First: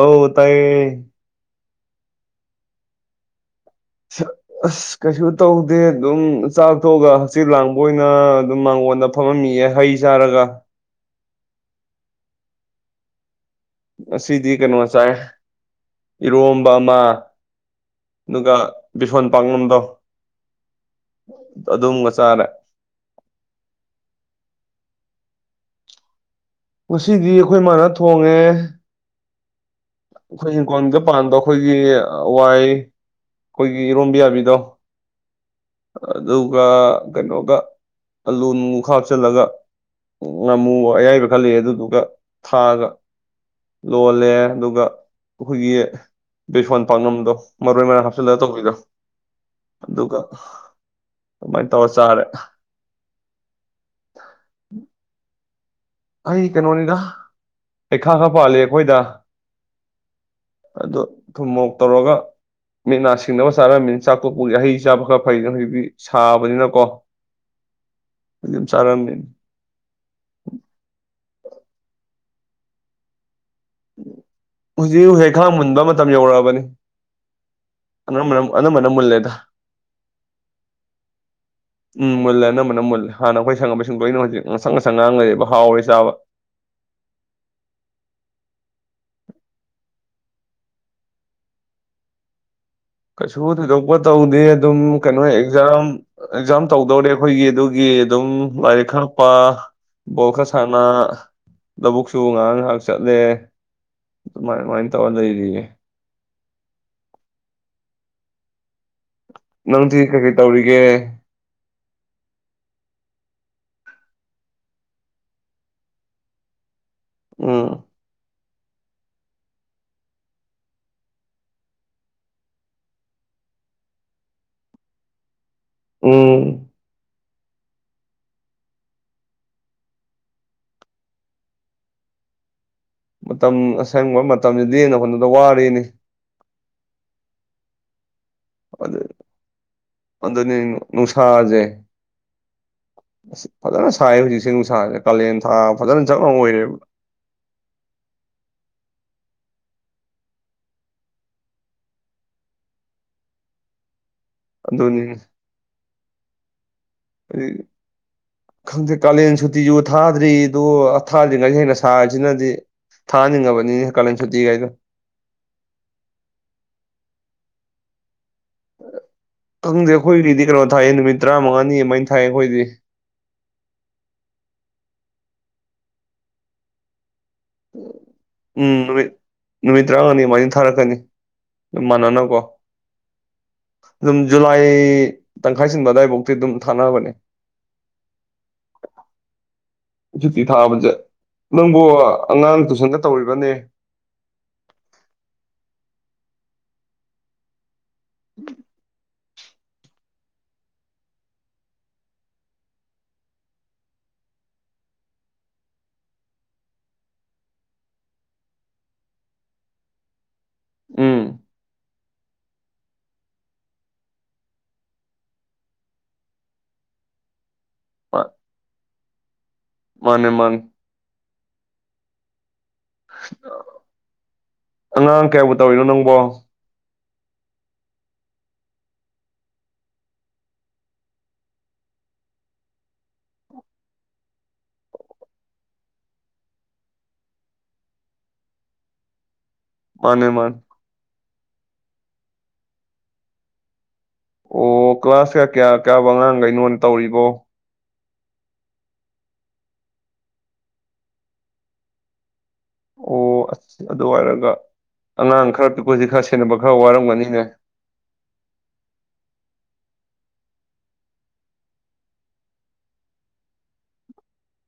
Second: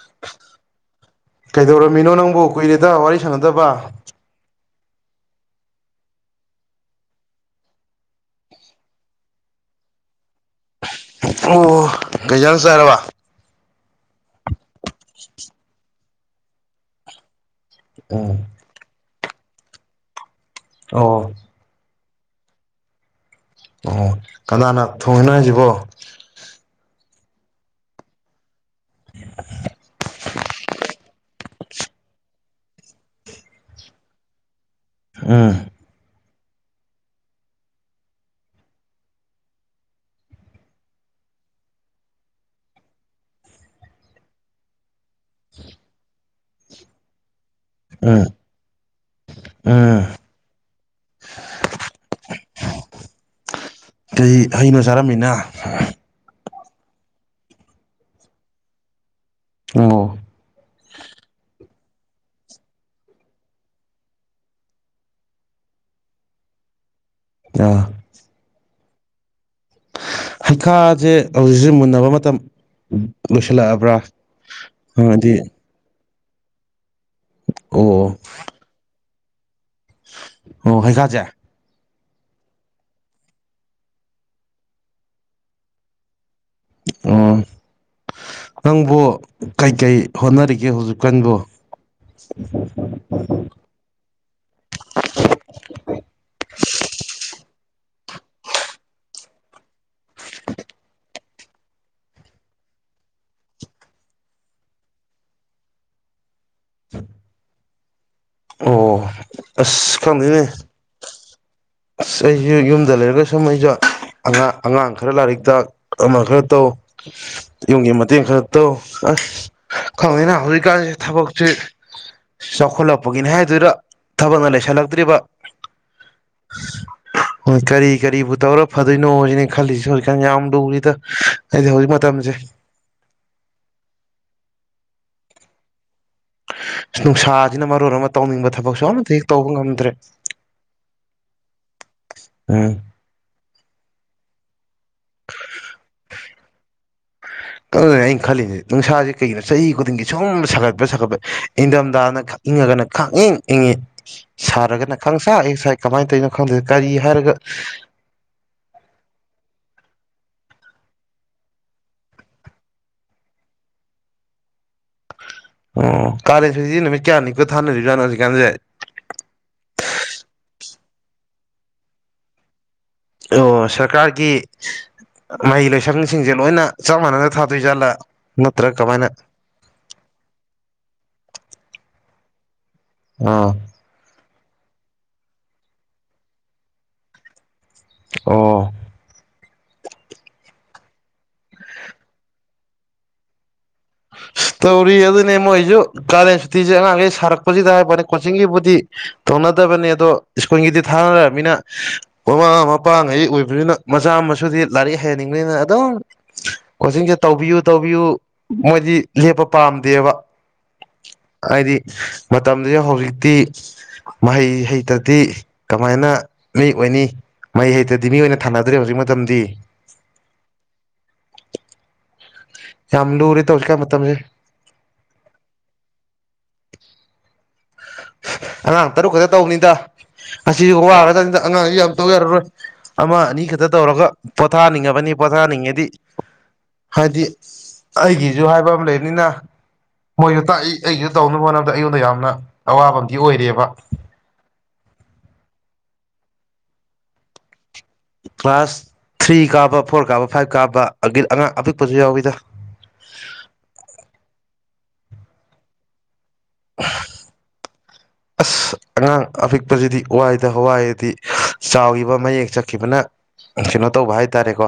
ꯑ ꯇꯥꯏ ꯀꯩꯗꯧꯔꯝꯃꯤꯅꯣ ꯅꯪꯕꯨ ꯀꯨꯏꯔꯦꯗ ꯋꯥꯔꯤ ꯁꯥꯟꯅꯗꯕ ꯑꯁ ꯀꯩꯁꯨ ꯇꯧꯗꯦ ꯑꯗꯨꯝ ꯆꯥꯛꯊꯣꯛꯑꯒ ꯍꯛꯆꯤꯠ ꯂꯥꯡꯕ ꯑꯣꯏꯅ ꯑꯗꯨꯝ ꯃꯥꯡꯒꯣꯟꯜꯗ ꯐꯝꯃꯝꯃꯤꯑ ꯍꯩ ꯆꯥꯔꯒ ꯑꯣ ꯩꯖꯥꯡ ꯁꯥꯔꯔꯕ ꯑꯁ ꯁꯤꯗꯤ ꯀꯩꯅꯣꯁꯥꯏ ꯏꯔꯣꯝꯕꯃ ꯎꯝ ꯑꯗꯨꯒ ꯁꯣꯟ ꯄꯥꯡꯂꯝꯗꯣ ꯑꯣ ꯑꯗꯨ ꯑꯗꯨꯝꯒꯁ ꯆꯂ ꯑꯣ ꯀꯅꯥꯅ ꯊꯣꯡꯍꯟꯅꯁꯤꯕꯣ ꯉꯁꯤꯗꯤ ꯑꯩꯈꯣꯏ ꯃꯥꯅ ꯊꯣꯡꯉꯦ [unintelligible] ꯑꯩꯈꯣꯏꯤꯡ ꯀꯣꯟꯗ ꯄꯥꯟꯗ ꯑꯩꯈꯣꯏꯒꯤ ꯋꯥꯏ ꯑꯩꯈꯣꯏꯒꯤ ꯏꯔꯣꯝꯕꯤ ꯌꯥꯕꯤꯗꯣ ꯎꯥ ꯑꯗꯨꯒ ꯀꯩꯅꯣꯒ ꯑꯥꯂꯨ ꯍꯥꯞꯆꯤꯜꯂꯒ ꯉꯥꯃꯨ ꯑꯌꯥꯏꯕ ꯈ ꯂꯩꯦ ꯑꯗꯨꯗꯨꯒ ꯊꯥꯒ ꯂꯣꯜꯂꯦ ꯑꯗꯨꯒ ꯑꯩꯈꯣꯏꯒꯤ ꯕꯦꯁꯣꯟ ꯄꯥꯛꯅꯝꯗꯣ ꯃꯔꯣꯏ ꯃꯔꯥꯡ ꯎꯝ ꯍꯥꯞꯆꯤꯜꯂꯒ ꯇꯧꯕꯤꯗꯣ ꯎꯝ ꯑꯗꯨꯒ ꯑꯗꯨꯃꯥꯏꯅ ꯇꯧꯔ ꯆꯥꯔꯦ ꯀꯩ ꯍꯩꯅꯣ ꯆꯔꯃꯤꯅ ꯑꯥ ꯑꯩ ꯀꯩꯅꯣꯅꯤꯗ ꯄꯩꯈꯥ ꯈꯔ ꯄꯥꯜꯂꯤ ꯑꯩꯈꯣꯏꯗ ꯑꯣ ꯑꯗꯣ ꯊꯨꯝꯃꯣ ꯇꯧꯔꯒ ꯃꯤꯠ ꯅꯥ ꯁꯤꯡꯅꯕ ꯆꯥꯔꯝꯃꯤꯅ ꯆꯥꯛꯀꯣꯛꯄꯨꯒꯤ ꯍꯩ ꯆꯥꯕ ꯈꯔ ꯐꯩꯅ ꯍꯧꯖꯤꯛꯇꯤ ꯁꯥꯕꯅꯤꯅꯀꯣ ꯑꯥ ꯍꯂꯣ ꯆꯔꯝꯗꯟ ꯍꯪꯒꯥꯥꯁꯦ ꯍꯧꯖꯤꯛꯁꯦ ꯃꯨꯟꯅꯕ ꯃꯇꯝ ꯂꯣꯏꯁꯤꯜꯂꯛꯑꯕ꯭ꯔꯥ ꯍꯥꯏꯗꯤ ꯖ ꯋꯥꯕꯅꯤ ꯑ ꯑꯣ ꯃꯅ ꯑꯅ ꯃꯅ ꯃꯨꯜ ꯂꯩꯦꯇ ꯑꯣ ꯍꯩ ꯀꯁꯦ ꯎꯝ ꯃꯨꯜꯂꯅꯝꯕꯅ ꯃꯨꯜꯂ ꯍꯥꯟꯅ ꯑꯩꯈꯣꯏ ꯁꯪꯉꯛꯄꯁꯤꯡ ꯂꯣꯏꯅ ꯍꯧꯖꯤꯛ ꯉꯁꯪ ꯉꯥꯡꯁꯪ ꯉꯥꯡ ꯂꯩꯕ ꯍꯥꯎꯔꯦ ꯆꯥꯕ ꯑꯣ ꯅꯪꯕꯨ ꯀꯩꯀꯩ ꯍꯣꯠꯅꯔꯤꯒꯦ ꯍꯧꯖꯤꯛꯀꯥꯟꯕꯨ ꯀꯩꯁꯨ ꯊꯣꯏꯗꯣꯛꯄ ꯇꯧꯗꯦ ꯑꯗꯨꯝ ꯀꯩꯅꯣ ꯑꯦꯛꯖꯥꯝ ꯑꯦꯛꯖꯥꯝ ꯇꯧꯗꯧꯔꯦ ꯑꯩꯈꯣꯏꯒꯤ ꯑꯗꯨꯒꯤ ꯑꯗꯨꯝ ꯂꯥꯏꯔꯤꯛ ꯈꯔꯄ ꯕꯣꯜ ꯈꯔ ꯁꯥꯟꯅ ꯂꯧꯕꯨꯛꯁꯨ ꯉꯥꯏꯍꯥꯛ ꯉꯥꯏꯍꯥꯛ ꯆꯠꯂꯦ ꯑꯗꯨꯃꯥꯏ ꯑꯗꯨꯃꯥꯏꯅ ꯇꯧꯔ ꯂꯩꯔꯤꯌꯦ [unintelligible] ꯑꯣ ꯅꯪꯗꯤ ꯑꯁ ꯀꯩꯀꯔꯤ ꯈꯪꯗꯦꯅꯦ ꯇꯧꯔꯤꯒꯦ ꯑꯁ ꯑꯩꯁꯨ ꯌꯨꯝꯗ ꯂꯩꯔꯒ ꯁꯨꯝ ꯑꯩꯁꯨꯥꯡ ꯑꯉꯥꯡ ꯈꯔ ꯂꯥꯏꯔꯤꯛꯇ ꯑꯃ ꯈꯔ ꯇꯧ ꯎꯝ ꯏꯡꯦ ꯃ ꯈ ꯑ ꯑꯁ ꯈꯪꯉꯤꯅ ꯍꯧꯖꯤꯛꯀꯥꯟꯁꯦ ꯊꯕꯛꯁꯤꯦ ꯆꯥꯎꯈꯠꯂꯛꯄꯒꯤꯅꯤ ꯍꯥꯏꯗꯨꯣꯏꯔ ꯊꯕꯛꯅ ꯂꯩꯁꯜꯂꯛꯇ꯭ꯔꯤꯕ ꯎꯝ ꯍ ꯀꯔꯤ ꯀꯔꯤꯕꯨ ꯇꯧꯔ ꯐꯗꯣꯏꯅꯣꯖꯤꯅꯦ ꯈꯜꯂꯤꯁꯦ ꯍꯧꯖꯤꯛꯀꯥꯟ ꯌꯥꯝ ꯂꯨꯔꯤꯗ ꯑꯩꯗꯤ ꯍꯧꯖꯤꯛ ꯃꯇꯝꯁꯦ ꯃꯇꯝ ꯑꯁꯪꯕ ꯃꯇꯝꯁꯤꯗꯤꯦꯟꯅ ꯍꯣꯠꯅꯗ ꯋꯥꯔꯤꯔꯤꯅꯤ ꯅꯨꯡꯁꯥꯁꯤꯅ ꯃꯔ ꯑꯣꯏꯔ ꯑꯗꯨ ꯑꯗꯨꯅꯤ ꯅꯨꯡꯁꯥꯁꯦ ꯎꯝ ꯐꯖꯅ ꯁꯥꯏ ꯍꯧꯖꯤꯛꯁꯦ ꯅꯨꯡꯁꯥꯁꯦ ꯀꯥꯂꯦꯟ ꯊꯥ ꯐꯖꯅ ꯆꯞ ꯑꯃ ꯑꯣꯏꯔꯦꯕ ꯑꯗꯨꯅ ꯑꯩꯅ ꯈꯜꯂꯤꯁꯦ ꯅꯨꯡꯁꯥꯁꯦ ꯀꯩꯒꯤꯅꯣ ꯆꯍꯤ ꯈꯨꯗꯤꯡꯒꯤ ꯁꯨꯝ ꯁꯥꯒꯠꯄ ꯁꯥꯒꯠꯄ ꯏꯪꯊꯝꯊꯥꯅ ꯈ ꯏꯪꯉꯒꯅ ꯈꯛꯏꯪ ꯏꯪꯉꯤ ꯁꯥꯔꯒꯅ ꯈꯪꯁꯥ ꯑꯩ ꯁꯥꯏ ꯀꯃꯥꯏꯅ ꯇꯧꯅꯣ ꯈꯪꯗꯦ ꯀꯔꯤ ꯍꯥꯏꯔꯒ ꯈꯪꯊꯦ ꯀꯂ ꯁꯇꯖ ꯊꯥꯗ꯭ꯔꯤꯗꯣ ꯊꯥꯗ꯭ꯔꯤꯉꯩꯁꯦ ꯍꯦꯟꯅ ꯁꯥꯔꯤꯁꯤꯅꯗꯤ ꯊꯥꯅꯤꯡꯉꯕꯅꯤꯅꯦ ꯀꯥꯂꯦꯟ ꯁꯨꯇꯤꯒꯥꯏꯗꯣ ꯑꯣ ꯀꯥꯂꯦ ꯐꯅ ꯀꯌꯥꯅꯤ ꯀ ꯊꯥꯅꯁꯨꯁꯤ ꯀꯗꯦꯈꯣ ꯔꯔꯤꯗꯤ ꯀꯗ ꯊꯥꯏꯑ ꯅꯨꯃꯤꯠ ꯇꯔꯥꯃꯉꯥꯅꯤ ꯑꯗꯨꯥꯏꯅ ꯊꯥꯏꯑ ꯑꯩꯈꯣꯏꯗꯤ ꯑꯣ ꯁꯔꯀꯥꯔꯒꯤ ꯃꯍꯩ ꯂꯣꯏꯁꯪꯁꯤꯡꯁꯦ ꯂꯣꯏꯅ ꯆꯞ ꯃꯥꯟꯅꯅ ꯊꯥꯗꯣꯏꯖꯥꯠꯂꯥ ꯎꯝ ꯅꯠꯇ꯭ꯔ ꯅꯨꯃꯤꯠ ꯀꯃꯥꯏꯅ ꯅꯨꯃꯤꯠ ꯇꯔꯥꯉꯥꯅꯤ ꯑꯗꯨꯃꯥꯏꯅ ꯊꯥꯔꯛꯀꯅꯤ ꯃꯅꯅ ꯀꯣ ꯑ ꯖꯨꯂꯥꯏ ꯇꯪꯈꯥꯏ ꯁꯤꯟꯕ ꯑꯗꯨꯋꯥꯏꯐꯥꯎꯗꯤꯤ ꯑꯗꯨꯝ ꯊꯥꯅꯅꯕꯅꯦ ꯑꯣ ꯁꯨꯇꯤ ꯊꯥꯕꯁꯦ ꯅꯪꯕꯨ ꯑꯉꯥꯡ ꯇꯨꯏꯁꯟꯒ ꯇꯧꯔꯤꯕꯅꯦ ꯇꯧꯔꯤ ꯑꯗꯨꯅꯦ ꯃꯁꯨ ꯀꯒꯥꯗꯦꯁꯨꯇꯤꯁꯦꯦ ꯁꯔꯛꯄꯁꯤ ꯇꯦꯔꯦ ꯀꯣꯆꯤꯡꯒꯤꯕꯨꯗꯤ ꯇꯧꯅꯗꯕꯅꯤ ꯑꯗꯣ ꯁ꯭ꯀꯨꯜꯒꯤꯗꯤ ꯊꯥꯅꯅꯤꯅ ꯃꯃꯥ ꯃꯄꯥꯉꯩ ꯑꯣꯏꯕꯅꯤꯅ ꯃꯆꯥ ꯃꯨꯗꯤ ꯂꯥꯏꯔꯤꯛ ꯍꯩꯍꯟꯅꯤꯡꯕꯅꯤꯅ ꯑꯗꯨꯝ ꯀꯣꯆꯤꯡꯁꯦ ꯇꯧꯕꯤꯌꯨ ꯇꯧꯕꯤꯌꯨ ꯃꯣꯏꯗꯤ ꯂꯦꯞꯄ ꯄꯥꯝꯗꯦꯕ ꯎꯝ ꯍꯥꯏꯗꯤ ꯃꯇꯝꯗꯨꯗ ꯍꯧꯖꯤꯛꯇꯤ ꯃꯍꯩ ꯍꯩꯇꯗꯤ ꯀꯃꯥꯏꯅ ꯃꯤ ꯑꯣꯏꯅꯤ ꯃꯩ ꯍꯩꯇꯗꯤ ꯃꯤ ꯑꯣꯏꯅ ꯊꯥꯅꯗ꯭ꯔꯦ ꯍꯧꯖꯤꯛ ꯃꯇꯝꯗꯤ ꯃꯥꯅꯦ ꯃꯥꯥꯟ ꯌꯥꯝ ꯂꯨꯔꯦ ꯇꯧꯁꯤꯀꯥꯟ ꯃꯇꯝꯁꯦ ꯑꯉꯥꯡ ꯀꯌꯥꯕꯨ ꯇꯧꯔꯤꯅꯣ ꯅꯪꯕꯣ ꯑꯉꯥꯡ ꯇꯔꯨꯛ ꯈꯛꯇ ꯇꯧꯅꯤꯗ ꯑꯁꯤꯁꯨ ꯋꯥꯔꯀꯅꯤꯗ ꯑꯉꯥꯡꯁꯨ ꯌꯥꯝ ꯇꯧ ꯌꯥꯔꯔꯣꯏ ꯑꯃ ꯑꯅꯤ ꯈꯛꯇ ꯇꯧꯔꯒ ꯄꯣꯊꯥꯅꯤꯡꯉꯕꯅꯤ ꯄꯣꯊꯥꯅꯤꯡꯉꯗꯤ ꯍꯥꯏꯕꯗꯤ ꯑꯩꯒꯤꯁꯨ ꯍꯥꯏꯕ ꯑꯃ ꯂꯩꯕꯅꯤꯅ ꯃꯥꯅꯦ ꯃꯣꯏꯁꯨ ꯃꯥꯅꯦ ꯇꯥꯛ ꯑꯩꯁꯨ ꯇꯧꯅꯕ ꯍꯣꯠꯅꯕꯗ ꯑꯩꯉꯣꯟꯗ ꯌꯥꯝꯅ ꯑꯋꯥꯕꯝꯗꯤ ꯑꯣꯏꯔꯦꯕ ꯑꯣ ꯀ꯭ꯂꯥꯁꯀ ꯀꯌꯥ ꯀꯌꯥꯕ ꯑꯉꯥꯡꯈꯩꯅꯣ ꯇꯧꯔꯤꯕꯣ ꯀ꯭ꯂꯥꯁ ꯊ꯭ꯔꯤ ꯀꯥꯕ ꯐꯣꯔ ꯀꯥꯕ ꯐꯥꯏꯚ ꯀꯥꯕ ꯑ ꯑꯉꯥꯡ ꯑꯄꯤꯛꯄꯁꯨ ꯌꯥꯎꯋꯤꯗ ꯑꯣ ꯑꯁ ꯑꯗꯨ ꯑꯣꯏꯔꯒ ꯑꯉꯥꯡ ꯑꯪꯈꯔꯗꯀꯣꯖꯤꯛ ꯈꯁꯤꯦ ꯁꯦꯟꯅꯕ ꯈꯔ ꯋꯥꯔꯝꯒꯅꯤꯅꯦ ꯑꯁ ꯑꯉꯥꯡ ꯑꯄꯤꯛꯄꯁꯤꯗꯤ ꯋꯥꯏꯗ ꯍꯋꯥꯏꯔꯗꯤ ꯆꯥꯎꯈꯤꯕ ꯃꯌꯦꯛ ꯆꯠꯈꯤꯕꯅ ꯀꯩꯅꯣ ꯇꯧꯕ ꯍꯥꯏꯇꯥꯔꯦꯀꯣ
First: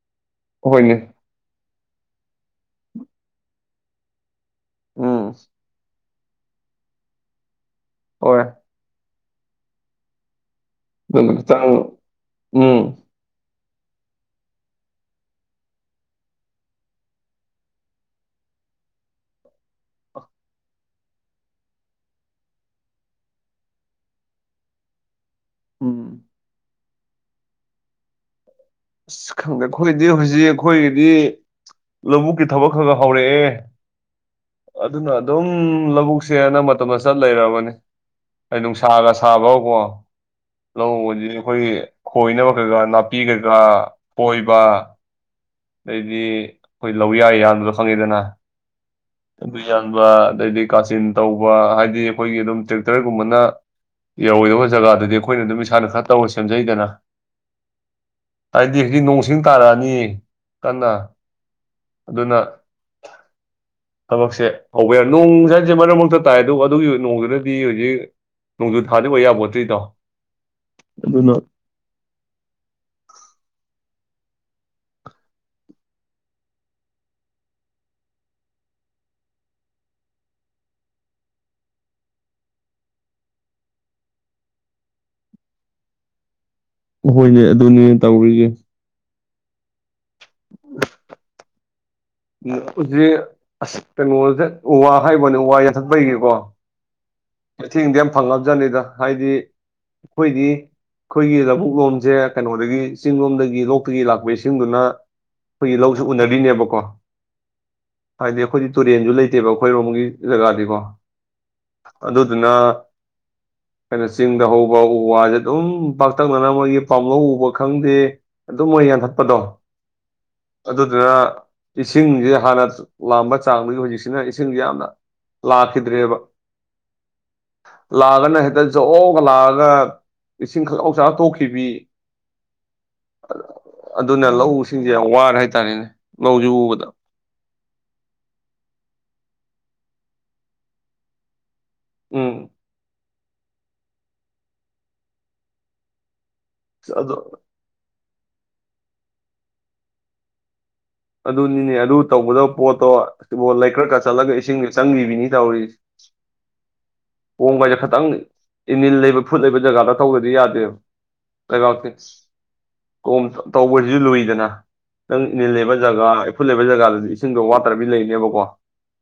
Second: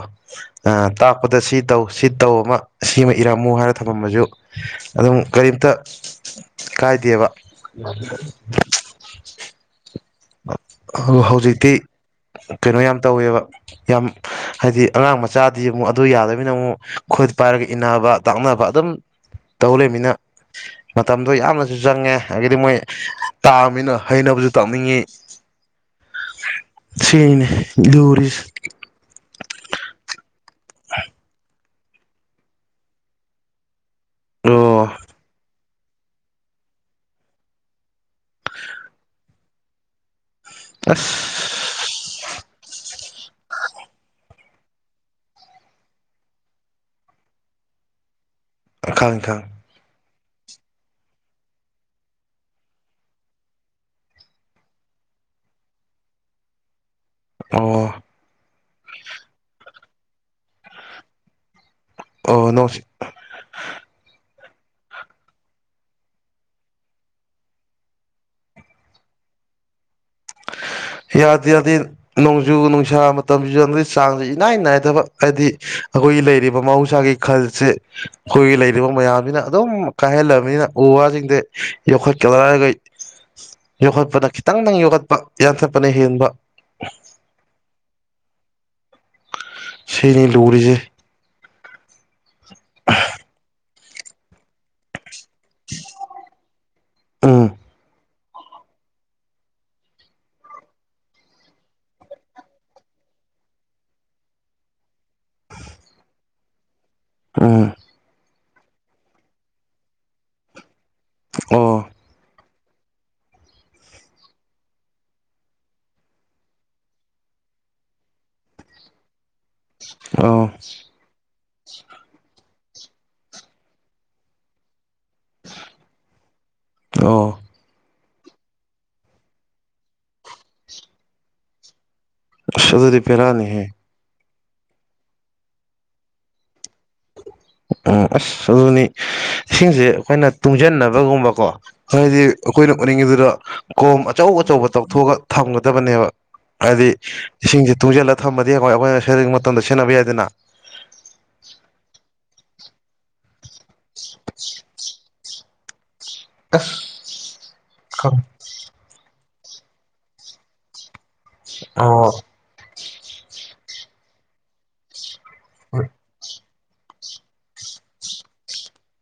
ꯑ ꯍꯣꯏꯅꯦ ꯇꯥꯛꯄꯗ ꯁꯤ ꯇꯧ ꯁꯤ ꯇꯧꯕ ꯑꯃ ꯁꯤꯃ ꯏꯔꯝꯃꯨ ꯍꯥꯏꯔ ꯊꯝꯃꯃꯁꯨ ꯑꯗꯨꯝ ꯎꯝ ꯀꯔꯤꯝꯇ ꯀꯥꯏꯗꯦꯕ ꯃꯥ [unintelligible] [unintelligible] ꯑ ꯑꯗꯨ ꯈꯤꯇꯪ ꯍꯧꯖꯤꯛꯇꯤ ꯀꯩꯅꯣ ꯎꯝ ꯌꯥꯝ ꯇꯧꯋꯦꯕ ꯌꯥꯝ ꯍꯥꯏꯗꯤ ꯑꯉꯥꯡ ꯃꯆꯥꯗꯤ ꯑꯃꯨꯛ ꯑꯗꯨ ꯌꯥꯗꯕꯅꯤꯅ ꯑꯃꯨꯛ ꯈꯨꯣꯏꯠ ꯄꯥꯏꯔꯒ ꯏꯟꯅꯕ ꯇꯥꯛꯅꯕ ꯑꯗꯨꯝ ꯇꯧ ꯂꯩꯃꯤꯅ ꯃꯇꯝꯗꯣ ꯌꯥꯝꯅꯁꯨ ꯆꯪꯉꯦ ꯍꯥꯏꯗꯒꯤꯗꯤ ꯃꯣꯏ ꯇꯥꯕꯅꯤꯅ ꯍꯩꯅꯕꯁꯨ ꯇꯥꯛꯅꯤꯡꯉꯤ ꯎꯝ ꯁꯅꯦ ꯔꯤ ꯑꯁ ꯈꯪꯗꯦ ꯑꯩꯈꯣꯏꯗꯤ ꯍꯧꯖꯤꯛ ꯑꯩꯈꯣꯏꯒꯤꯗꯤ ꯂꯧꯕꯨꯛꯀꯤ ꯊꯕꯛ ꯈꯒ ꯍꯧꯔꯛꯑꯦ ꯑꯣ ꯑꯗꯨꯅ ꯑ ꯑꯗꯨꯝ ꯎ ꯂꯧꯕꯨꯛꯁꯦꯅ ꯃꯇꯝꯗ ꯆꯠ ꯂꯩꯔꯕꯅꯤ ꯑꯩ ꯅꯨꯡꯁꯥꯒ ꯁꯥꯕ꯭ꯔꯥꯎꯀꯣ ꯑꯁ ꯂꯧꯧꯕꯗꯤ ꯑꯩꯈꯣꯏꯒꯤ ꯈꯣꯏꯅꯕ ꯀꯩꯀꯥ ꯅꯥꯄꯤ ꯀꯩꯀꯥ ꯀꯣꯏꯕ ꯑꯗꯩꯗꯤ ꯑꯩꯈꯣꯏ ꯂꯧ ꯌꯥꯏ ꯌꯥꯗꯨꯗ ꯈꯪꯉꯤꯗꯅ ꯈꯪꯉꯦ ꯈꯪꯉꯦ ꯖꯕ ꯑꯗꯩꯗꯤ ꯀꯥꯆꯤꯟ ꯇꯧꯕ ꯍꯥꯏꯗꯤ ꯑꯩꯈꯣꯏꯒꯤ ꯑꯗꯨꯝ ꯇ꯭ꯔꯦꯛꯇꯔꯒꯨꯝꯕꯅ ꯌꯧꯋꯗꯕ ꯖꯒꯥꯗꯗꯤ ꯑꯩꯈꯣꯏꯅ ꯑꯗꯨꯝ ꯏꯁꯥꯅ ꯈꯔ ꯇꯧꯔ ꯁꯦꯝꯖꯩꯗꯅ ꯑꯣ ꯍꯥꯏꯗꯤ ꯍꯥꯏꯗꯤ ꯅꯣꯡꯁꯤꯡ ꯇꯥꯔꯛꯑꯅꯤ ꯀꯟꯅ ꯑꯗꯨꯅ ꯑꯣ ꯅꯣꯡ ꯊꯛꯁꯦ ꯍꯧꯕ ꯌꯥꯔ ꯅꯣꯡ ꯁꯁꯋꯥꯁꯦ ꯃꯔꯛ ꯃꯔꯛꯇ ꯇꯥꯏ ꯑꯗꯨꯒ ꯑꯗꯨꯒꯤ ꯅꯣꯡꯗꯨꯗꯗꯤ ꯍꯧꯖꯤꯛ ꯅꯣꯡꯖꯨ ꯊꯥꯗꯕꯌꯥꯕꯣꯠꯇ꯭ꯔꯤꯗꯣ ꯌꯥꯗꯦ ꯌꯥꯗꯦ ꯅꯣꯡꯖꯨ ꯅꯨꯡꯁꯥ ꯃꯇꯝꯁꯨ ꯆꯪ ꯆꯥꯡꯁꯦ ꯏꯅꯥꯏ ꯅꯥꯏꯗꯕ ꯍꯥꯏꯗꯤ ꯑꯩꯈꯣꯏꯒꯤ ꯂꯩꯔꯤꯕ ꯃꯍꯧꯁꯥꯒꯤ ꯈꯜꯁꯦ ꯑꯩꯈꯣꯏꯒꯤ ꯂꯩꯔꯤꯕ ꯃꯌꯥꯝꯁꯤꯅ ꯑꯗꯨꯝ ꯀꯥꯏꯍꯜꯂꯕꯅꯤꯅ ꯎ ꯋꯥꯁꯤꯡꯁꯦ ꯌꯣꯛꯈꯠꯀꯗꯔꯒꯩ ꯌꯣꯛꯈꯠꯄꯗ ꯈꯤꯇꯪ ꯅꯪ ꯌꯣꯛꯈꯠꯄ ꯌꯥꯁꯄꯅꯤ ꯍꯦꯟꯕ ꯍꯣꯏꯅꯦ ꯑꯗꯨꯅꯦ ꯇꯧꯔꯤꯒꯦ ꯁꯩꯅꯦ ꯗꯣꯛꯔꯤꯁꯦ ꯑꯁꯣꯦ ꯍꯥꯏꯕꯅꯦ ꯋꯥ ꯌꯥꯊꯛꯄꯩꯒꯦꯀꯣ ꯎꯝ ꯑ ꯏꯗꯤ ꯐꯪꯉꯕꯖꯥꯠꯅꯤꯗ ꯍꯥꯏꯗꯤ ꯑꯩꯈꯣꯏꯗꯤ ꯑꯩꯈꯣꯏꯒꯤ ꯂꯧꯕꯨꯛ ꯂꯣꯝꯁꯦ ꯀꯩꯅꯣꯗꯒꯤ ꯆꯤꯡ ꯂꯣꯝꯗꯒꯤ ꯂꯣꯛꯇꯒꯤ ꯂꯥꯛꯄ ꯏꯁꯤꯡꯗꯨꯅ ꯑꯩꯈꯣꯏꯒꯤ ꯂꯧꯁꯤ ꯎꯅꯔꯤꯅꯦꯕꯀꯣ ꯎꯝ ꯍꯥꯏꯗꯤ ꯑꯩꯈꯣꯏꯗꯤ ꯇꯨꯔꯦꯟꯁꯨ ꯂꯩꯇꯦꯕ ꯑꯩꯈꯣꯏꯔꯣꯝꯒꯤ ꯖꯒꯥꯗꯤꯀꯣ ꯑꯣ ꯑꯗꯨꯗꯨꯅ ꯀꯩꯅꯣ ꯆꯤꯡꯗ ꯍꯧꯕ ꯎ ꯋꯥꯁꯦ ꯑꯗꯨꯝ ꯄꯥꯛꯇꯛꯅꯅ ꯃꯣꯏꯒꯤ ꯄꯥꯝꯂꯧ ꯎꯕ ꯈꯪꯗꯦ ꯑꯗꯨꯝ ꯃꯣꯏ ꯌꯥꯟꯊꯠꯄꯗꯣ ꯑꯣ ꯑꯗꯨꯗꯨꯅ ꯏꯁꯤꯡꯁꯦ ꯍꯥꯟꯅ ꯂꯥꯝꯕ ꯆꯥꯡꯗꯒꯤ ꯍꯧꯖꯤꯛꯁꯤꯅ ꯏꯁꯤꯡꯁ ꯌꯥꯝꯅ ꯂꯥꯛꯈꯤꯗ꯭ꯔꯦꯕ ꯑꯣ ꯂꯥꯛꯑꯒꯅ ꯍꯦꯛꯇ ꯖꯒ ꯂꯥꯛꯑꯒ ꯏꯁꯤꯡ ꯈꯛꯥꯎ ꯆꯅ ꯊꯣꯛꯈꯤꯕ ꯁ ꯑꯗꯨꯗꯤ ꯄꯦꯔꯥꯅꯤꯍꯦ ꯑꯗꯨꯅ ꯂꯧꯁꯤꯡꯁꯦ ꯌꯥꯝ ꯋꯥꯔ ꯍꯥꯏꯇꯥꯔꯦꯅꯦ ꯂꯧꯁꯤ ꯎꯕꯗ ꯎꯝ ꯑꯁ ꯑꯗꯨꯅꯤ ꯏꯁꯤꯡꯁꯦ ꯑꯩꯈꯣꯏꯅ ꯇꯨꯡꯁꯤꯟꯅꯕꯒꯨꯝꯕꯀꯣ ꯍꯥꯏꯗꯤ ꯎꯝ ꯑꯩꯈꯣꯏꯅ ꯎꯠꯅꯤꯡꯉꯤꯗꯨꯗ ꯀꯣꯝ ꯑꯆꯧ ꯑꯆꯧꯕ ꯇꯧꯊꯣꯛꯑꯒ ꯊꯝꯒꯗꯕꯅꯦꯕ ꯑꯗ ꯑꯗꯨ ꯁꯤꯁꯦ ꯇꯨꯡꯖꯦ ꯂ ꯊꯝꯃꯗꯤ ꯑꯩꯈꯣꯏ ꯑꯩꯈꯣꯏꯅ ꯁꯩꯔꯦꯡ ꯃꯇꯝꯗ ꯁꯦꯟꯅꯕ ꯌꯥꯏꯗꯅ ꯑꯗꯨꯅꯤꯅꯦ ꯑꯗꯨ ꯇꯧꯒꯗꯕ ꯄꯣꯠꯇꯣ ꯇꯕꯣꯜ ꯂꯩ ꯈ꯭ꯔ ꯀꯥ ꯆꯠꯂꯒ ꯏꯁꯤꯡ ꯆꯪꯗꯕꯤꯅꯤ ꯌꯥꯧꯔꯤ ꯑꯁ ꯍꯣꯡꯕ ꯍꯥꯏꯁꯦ ꯈꯈꯤꯇꯪ ꯈꯪ ꯏꯃꯦꯜ ꯂꯩꯕ ꯐꯨꯠ ꯂꯩꯕ ꯖꯒꯥꯗ ꯇꯧꯗꯗꯤ ꯌꯥꯗꯦꯕ ꯑ ꯂꯩꯕꯥꯛꯇꯤ ꯀꯣꯝ ꯇꯧꯕꯁꯤꯁꯨ ꯂꯨꯏꯗꯅ ꯅꯪ ꯏꯕ ꯖꯒꯥ ꯐꯨꯠ ꯂꯩꯕ ꯖꯒꯥꯗꯨꯗꯤ ꯏꯁꯤꯡꯗꯣ ꯋꯥꯠꯇ꯭ꯔꯕꯤ ꯂꯩꯅꯦꯕꯀꯣ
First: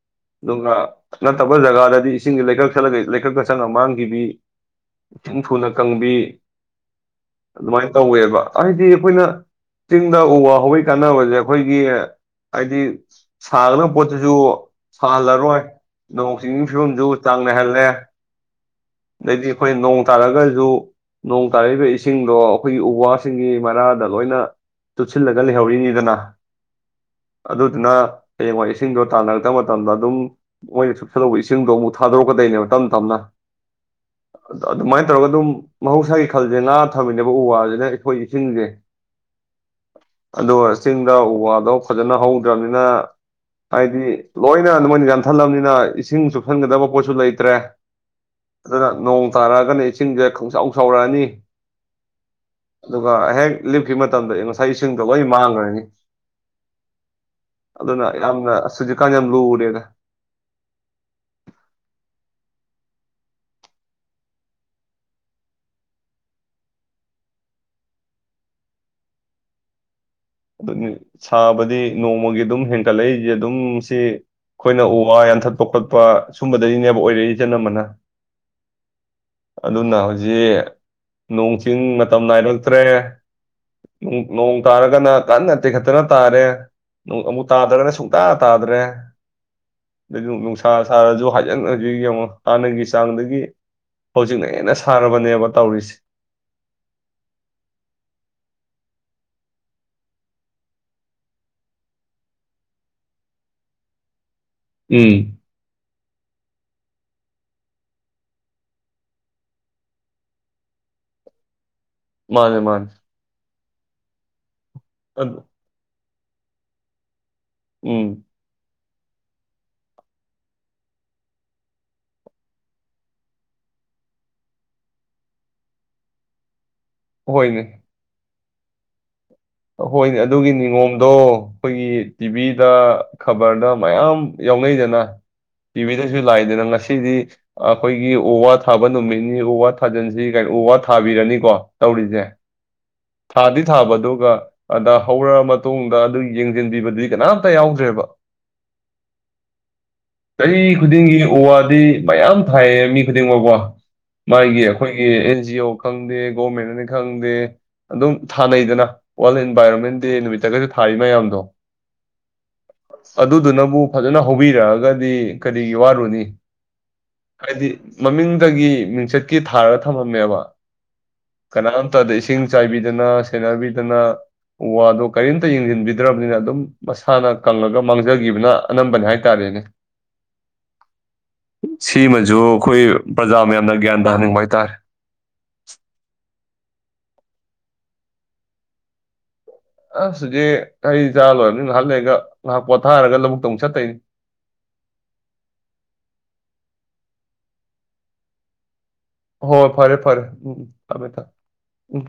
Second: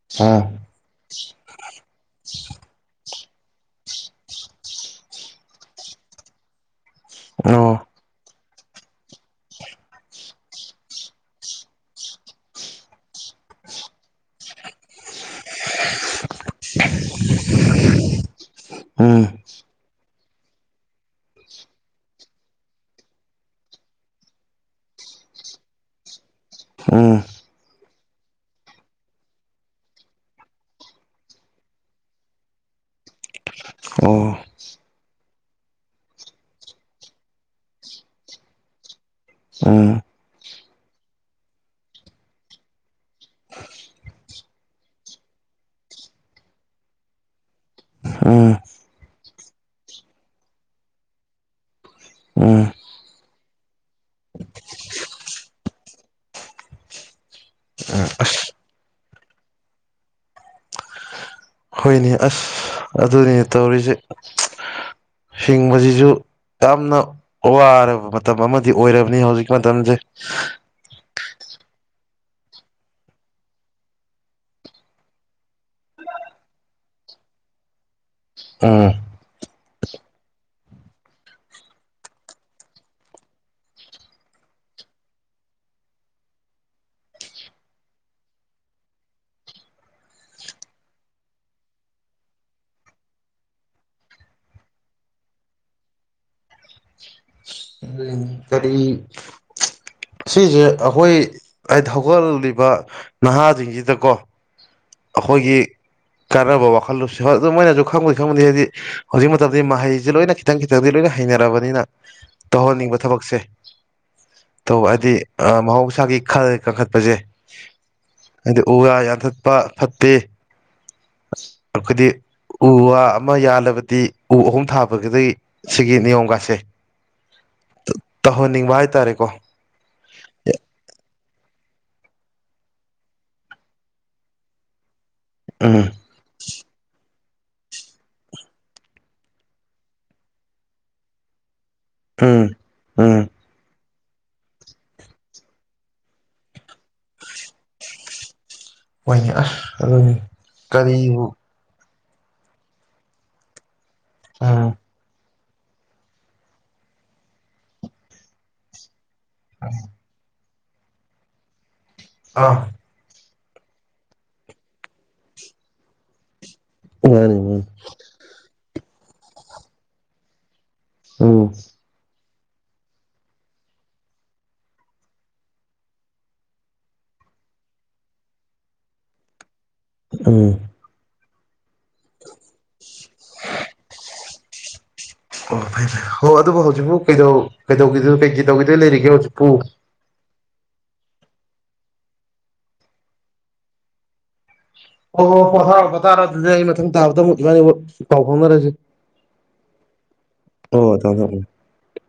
ꯎꯝ ꯑꯗꯨꯒꯉ ꯅ ꯇꯃꯣꯏꯖꯒꯥꯗꯦ ꯏꯁꯤꯡ ꯂꯩꯀꯥꯛ ꯆꯠꯂꯒ ꯀꯀꯪ ꯑꯁꯪ ꯑꯃꯥꯡꯕꯤ ꯏꯁꯤꯡ ꯊꯨꯅ ꯀꯪꯕꯤ ꯑꯣ ꯑꯗꯨꯃꯥꯏꯅ ꯇꯧꯋꯦꯕ ꯍꯥꯏꯗꯤ ꯑꯩꯈꯣꯏꯅ ꯆꯤꯡꯗ ꯎ ꯋꯥ ꯍꯧꯋꯩ ꯀꯥꯟꯅꯕꯁꯦ ꯑꯩꯈꯣꯏꯒꯤ ꯍꯥꯏꯗꯤ ꯁꯥꯒꯗꯕ ꯄꯣꯠꯇꯨꯁꯨ ꯁꯥꯍꯜꯂꯔꯣꯏ ꯅꯣꯡ ꯆꯤꯡꯒꯤ ꯐꯤꯕꯝꯗꯨ ꯆꯥꯡꯅꯅꯥꯍꯜꯂꯦ ꯎꯝ ꯑꯗꯩꯗꯤ ꯑꯩꯈꯣꯏꯣꯡ ꯇꯥꯔꯒꯁꯨ ꯅꯣꯡ ꯇꯥꯔꯛꯏꯕ ꯏꯁꯤꯡꯗꯣ ꯑꯩꯈꯣꯏꯒꯤ ꯎ ꯋꯥꯁꯤꯡꯒꯤ ꯃꯔꯥꯗ ꯂꯣꯏꯅ ꯇꯨꯞꯁꯤꯜꯂꯒ ꯂꯩꯍꯧꯔꯤꯅꯤꯗꯅ ꯎꯝ ꯑꯗꯨꯅ ꯍꯌꯦꯡꯋꯥ ꯏꯁꯤꯡꯗꯣ ꯇꯥꯟꯅꯔꯛꯇꯕ ꯃꯇꯝꯗ ꯑꯗꯨꯝ ꯃꯣꯏꯅ ꯁꯨꯞꯆꯜꯗꯧꯕ ꯏꯁꯤꯡꯗꯣ ꯑꯃꯨꯛ ꯊꯥꯗꯣꯔꯛꯀꯗꯣꯏꯅꯦꯕ ꯇꯞꯅ ꯇꯞꯅ ꯑꯣ ꯑꯗꯨꯃꯥꯏꯅ ꯇꯧꯔꯒ ꯑꯗꯨꯝ ꯃꯍꯧꯁꯥꯒꯤ ꯈꯜꯁꯦ ꯅꯥ ꯊꯝꯃꯤꯅꯦꯕ ꯎ ꯋꯥꯁꯤꯅ ꯑꯩꯈꯣꯏ ꯏꯁꯤꯡꯁꯦ ꯑꯥ ꯑꯗꯣ ꯆꯤꯡ ꯗ ꯎ ꯋꯥꯗꯣ ꯐꯖꯅ ꯍꯧꯗ꯭ꯔꯕꯅꯤꯅ ꯍꯥꯏꯗꯤ ꯂꯣꯏꯅ ꯃꯣꯏꯅ ꯌꯥꯟꯊꯠꯂꯕꯅꯤꯅ ꯏꯁꯤꯡ ꯆꯨꯞꯁꯟꯒꯗꯕ ꯄꯣꯠꯁꯨ ꯂꯩꯇ꯭ꯔꯦ ꯎꯝ ꯑꯗꯨꯅ ꯅꯣꯡ ꯇꯥꯔꯛꯑꯒꯅ ꯏꯁꯤꯡꯁꯦ ꯈꯪꯁꯥꯎ ꯁꯥꯎꯔꯛꯑꯅꯤ ꯎꯝ ꯑꯗꯨꯒ ꯍꯦꯛ ꯂꯤꯞꯈꯤꯕ ꯃꯇꯝꯗ ꯉꯁꯥꯏ ꯏꯁꯤꯡꯗꯣ ꯂꯣꯏ ꯃꯥꯡꯈ꯭ꯔꯅꯤ ꯑꯗꯨꯅ ꯌꯥꯝꯅ ꯁꯨꯖꯤꯛꯀꯥꯟ ꯌꯥꯝ ꯂꯨꯨꯔꯦꯗ ꯍꯣꯏꯅꯦ ꯑꯁ ꯑꯗꯨꯅꯤ ꯇꯧꯔꯤꯁꯦ ꯍꯤꯡꯕꯁꯤꯁꯨ ꯌꯥꯝꯅ ꯋꯥꯔꯕ ꯃꯇꯝ ꯑꯃꯗꯤ ꯑꯣꯏꯔꯕꯅꯤ ꯍꯧꯖꯤꯛ ꯃꯇꯝꯁꯦ ꯑꯗꯨ ꯁꯥꯕꯗꯤ ꯅꯣꯡꯃꯒꯤ ꯑꯗꯨꯝ ꯍꯦꯟꯀꯠꯂꯛꯏꯁꯦ ꯑꯗꯨꯝ ꯁꯤ ꯑꯩꯈꯣꯏꯅ ꯎ ꯋꯥ ꯌꯥꯟꯊꯠꯄ ꯈꯣꯠꯄ ꯁꯨꯝꯕꯗꯗꯒꯤꯅꯦꯕ ꯑꯣꯏꯔꯛꯏꯁꯅꯝꯕꯅ ꯎꯝ ꯑꯗꯨꯅ ꯍꯧꯖꯤꯛ ꯅꯣꯡ ꯆꯤꯡ ꯃꯇꯝ ꯅꯥꯏꯔꯛꯇ꯭ꯔꯦ ꯅꯣꯡ ꯇꯥꯔꯒꯅ ꯀꯟꯅ ꯇꯦꯛꯈꯠꯇꯅ ꯇꯥꯔꯦ ꯑꯃꯨꯛ ꯇꯥꯗ꯭ꯔꯒꯅ ꯁꯨꯡꯇꯥ ꯇꯥꯗ꯭ꯔꯦ ꯑꯗꯒꯤ ꯅꯨꯡꯁꯥ ꯁꯥꯔꯁꯨ ꯍꯥꯏꯖꯤꯟꯖꯤ ꯌꯦꯡꯉ ꯇꯥꯟꯅꯒꯤ ꯆꯥꯡꯗꯒꯤ ꯍꯧꯖꯤꯛꯅ ꯍꯦꯟꯅ ꯁꯥꯔꯕꯅꯦꯕ ꯇꯧꯔꯤꯁꯦ ꯎꯝ ꯀꯔꯤ ꯁꯤꯁꯦ ꯑꯩꯈꯣꯏ ꯍꯥꯏꯗꯤ ꯍꯧꯒꯠꯂꯤꯕ ꯅꯍꯥꯁꯤꯡꯁꯤꯗꯀꯣ ꯎꯝ ꯑꯩꯈꯣꯏꯒꯤ ꯀꯥꯟꯅꯕ ꯋꯥꯈꯜ ꯈꯜꯂꯨꯁꯤ ꯍꯣꯏ ꯑꯗꯨ ꯃꯣꯏꯅꯁꯨ ꯈꯪꯉꯨꯗꯤ ꯈꯪꯕꯨꯗꯤ ꯍꯥꯏꯗꯤ ꯍꯧꯖꯤꯛ ꯃꯇꯝꯗꯤ ꯃꯍꯩꯁꯦ ꯂꯣꯏꯅ ꯈꯤꯇꯪ ꯈꯤꯇꯪꯗꯤ ꯂꯣꯏꯅ ꯍꯩꯅꯔꯕꯅꯤꯅ ꯃꯥꯅꯦ ꯃꯥꯅꯦ ꯇꯧꯍꯟꯅꯤꯡꯕ ꯊꯕꯛꯁꯦ ꯇꯧ ꯍꯥꯏꯗꯤ ꯃꯍꯧꯁꯥꯒꯤ ꯈꯜꯂꯦ ꯀꯥꯈꯠꯄꯁꯦ ꯎꯝ ꯑꯣ ꯌꯥꯊ ꯐ ꯐꯠꯇꯦ ꯑꯩꯈꯣꯏꯗꯤ ꯎ ꯋꯥ ꯑꯃ ꯌꯥꯜꯂꯕꯗꯤ ꯎ ꯑꯍꯨꯝ ꯊꯥꯕꯒꯤꯗ ꯁꯤꯒꯤ ꯅꯤꯌꯣꯝꯒꯥꯥꯁꯦ ꯍꯣꯏꯅꯦ ꯇꯧꯍꯟꯅꯤꯡꯕ ꯍꯥꯏꯇꯥꯔꯦꯀꯣ ꯍꯣꯏꯅꯦ ꯑꯗꯨꯒꯤ ꯅꯤꯉꯣꯝꯗꯣ ꯑꯩꯈꯣꯏꯒꯤ ꯇꯤꯚꯤꯗ ꯈꯕꯔꯗ ꯃꯌꯥꯝ ꯌꯥꯎꯅꯩꯗꯅ ꯎꯝ ꯇꯤꯕꯤꯗꯁꯨ ꯂꯥꯛꯏꯗꯅ ꯉ ꯁꯤꯗꯤ ꯑꯩꯈꯣꯏꯒꯤ ꯎ ꯋꯥ ꯊꯥꯕ ꯅꯨꯃꯤꯠꯅꯤ ꯎ ꯋꯥ ꯊꯥꯖꯤꯟꯁꯤ ꯀꯣ ꯎ - ꯋꯥ ꯊꯥꯕꯤꯔꯅꯤꯀꯣ ꯇꯧꯔꯤꯁꯦ ꯎꯝ ꯎꯝ꯫ ꯊꯥꯕꯗꯨꯒ ꯑꯗ ꯍꯧꯔꯛ ꯃꯇꯨꯡꯗ ꯑꯗꯨ ꯌꯦꯡꯁꯤꯟꯕꯤꯕꯗꯨꯗꯤ ꯀꯅꯥꯝꯇ ꯌꯥꯎꯗ꯭ꯔꯦꯕ꯫ ꯍꯣꯏꯅꯤ ꯑꯁ ꯑꯗꯨ ꯆꯍꯤ ꯈꯨꯗꯤꯡꯒꯤ ꯀꯔꯤꯕꯨ ꯎ ꯋꯥꯗꯤ ꯃꯌꯥꯝ ꯊꯥꯏꯌꯦ ꯃꯤ ꯈꯨꯗꯤꯡꯃꯛꯀꯣ ꯃꯥꯒꯤ ꯎꯝ ꯑꯩꯈꯣꯏꯒꯤ ꯖꯤ ꯈꯪꯗꯦ ꯒꯣꯔꯃꯦꯟꯠꯅꯤ ꯈꯪꯗꯦ ꯑꯗꯨꯝ ꯊꯥꯅꯩꯗꯅ ꯋꯥꯔꯜ ꯏꯟꯚꯔꯃꯦꯟ ꯗꯦ ꯅꯨꯃꯤꯠ [unintelligible] ꯊꯥꯔꯤ ꯃꯌꯥꯝꯗꯣ ꯑꯥ꯫ ꯑꯗꯨꯗꯨꯅꯕꯨ ꯐꯖꯅ ꯍꯧꯕꯤꯔꯛꯑꯒꯗꯤ ꯀꯔꯤꯒꯤ ꯋꯥꯔꯨꯅꯤ ꯃꯥꯅꯤ ꯫ ꯃꯥꯅꯤ ꯍꯥꯏꯗꯤ ꯃꯃꯤꯡꯗꯒꯤ ꯃꯤꯡꯆꯠꯀꯤ ꯊꯥꯔꯒ ꯊꯝꯃꯝꯃꯦꯕ ꯎꯝ ꯫ ꯀꯅꯥꯝ ꯇꯗꯁ ꯏꯁꯤꯡ ꯆꯥꯏꯕꯤꯗꯅ ꯁꯦꯟꯅꯕꯤꯗꯅ ꯎ ꯋꯥꯗꯣ ꯀꯔꯤꯝꯇ ꯌꯦꯡꯁꯤꯟꯕꯤꯗ꯭ꯔꯕꯅꯤꯅ ꯑꯗꯨꯝ ꯃꯁꯥꯅ ꯀꯪꯂꯪꯉꯒ ꯃꯥꯡꯖꯒꯤꯈꯤꯕꯅ ꯑꯅꯝꯕꯅꯦ ꯍꯥꯏꯇꯥꯔꯦꯅꯦ꯫ ꯎꯝ꯫ ꯁꯤꯃꯁꯨ ꯑꯩꯈꯣꯏ ꯄ꯭ꯔꯖꯥ ꯃꯌꯥꯝꯅ ꯒ꯭ꯌꯥꯟ ꯇꯥꯍꯟꯅꯤꯡꯕ ꯍꯥꯏꯇꯥꯔꯦ꯫ ꯑꯣ ꯐꯩ ꯍꯣ ꯑꯗꯨꯕꯨ ꯍꯧꯖꯤꯛꯄꯨ ꯀꯩꯩꯗꯧ ꯀꯩꯗꯧꯒꯤꯗꯣꯏꯅꯣ ꯀꯩ - ꯀꯩ ꯇꯧꯒꯤꯗꯧ ꯂꯩꯔꯤꯒꯦ ꯍꯧꯖꯤꯛꯄꯨ? ꯑꯁ ꯍꯨꯖꯤꯛ ꯍꯩ ꯆꯥ ꯂꯣꯏꯔꯕꯅꯤ ꯅ ꯉꯍꯥꯛ ꯂꯩꯒ ꯉꯍꯥꯛ ꯄꯣꯊꯥꯔꯒ ꯂꯧꯕꯨꯛꯇ ꯑꯃꯨꯛ ꯆꯠꯇꯣꯏꯅꯤ꯫ ꯑꯣ ꯍꯣꯏ- ꯍꯣꯏ ꯍꯔꯛꯄ ꯇꯥꯔ ꯑꯗꯨꯗꯤ ꯑꯩ ꯃꯊꯪ ꯇꯥꯕꯗ ꯑꯃꯨꯛ ꯏꯕꯥꯥꯏꯅꯤ ꯃꯨꯛ ꯄꯥꯎ ꯐꯥꯎꯅꯔꯁꯤ꯫ ꯍꯣꯏ ꯐꯔꯦ- ꯐꯔꯦ ꯎꯝ ꯍꯣ ꯊꯃꯦ- ꯊꯝꯃꯦ ꯊꯃꯦ ꯊꯝꯃꯦ ꯎꯝ꯫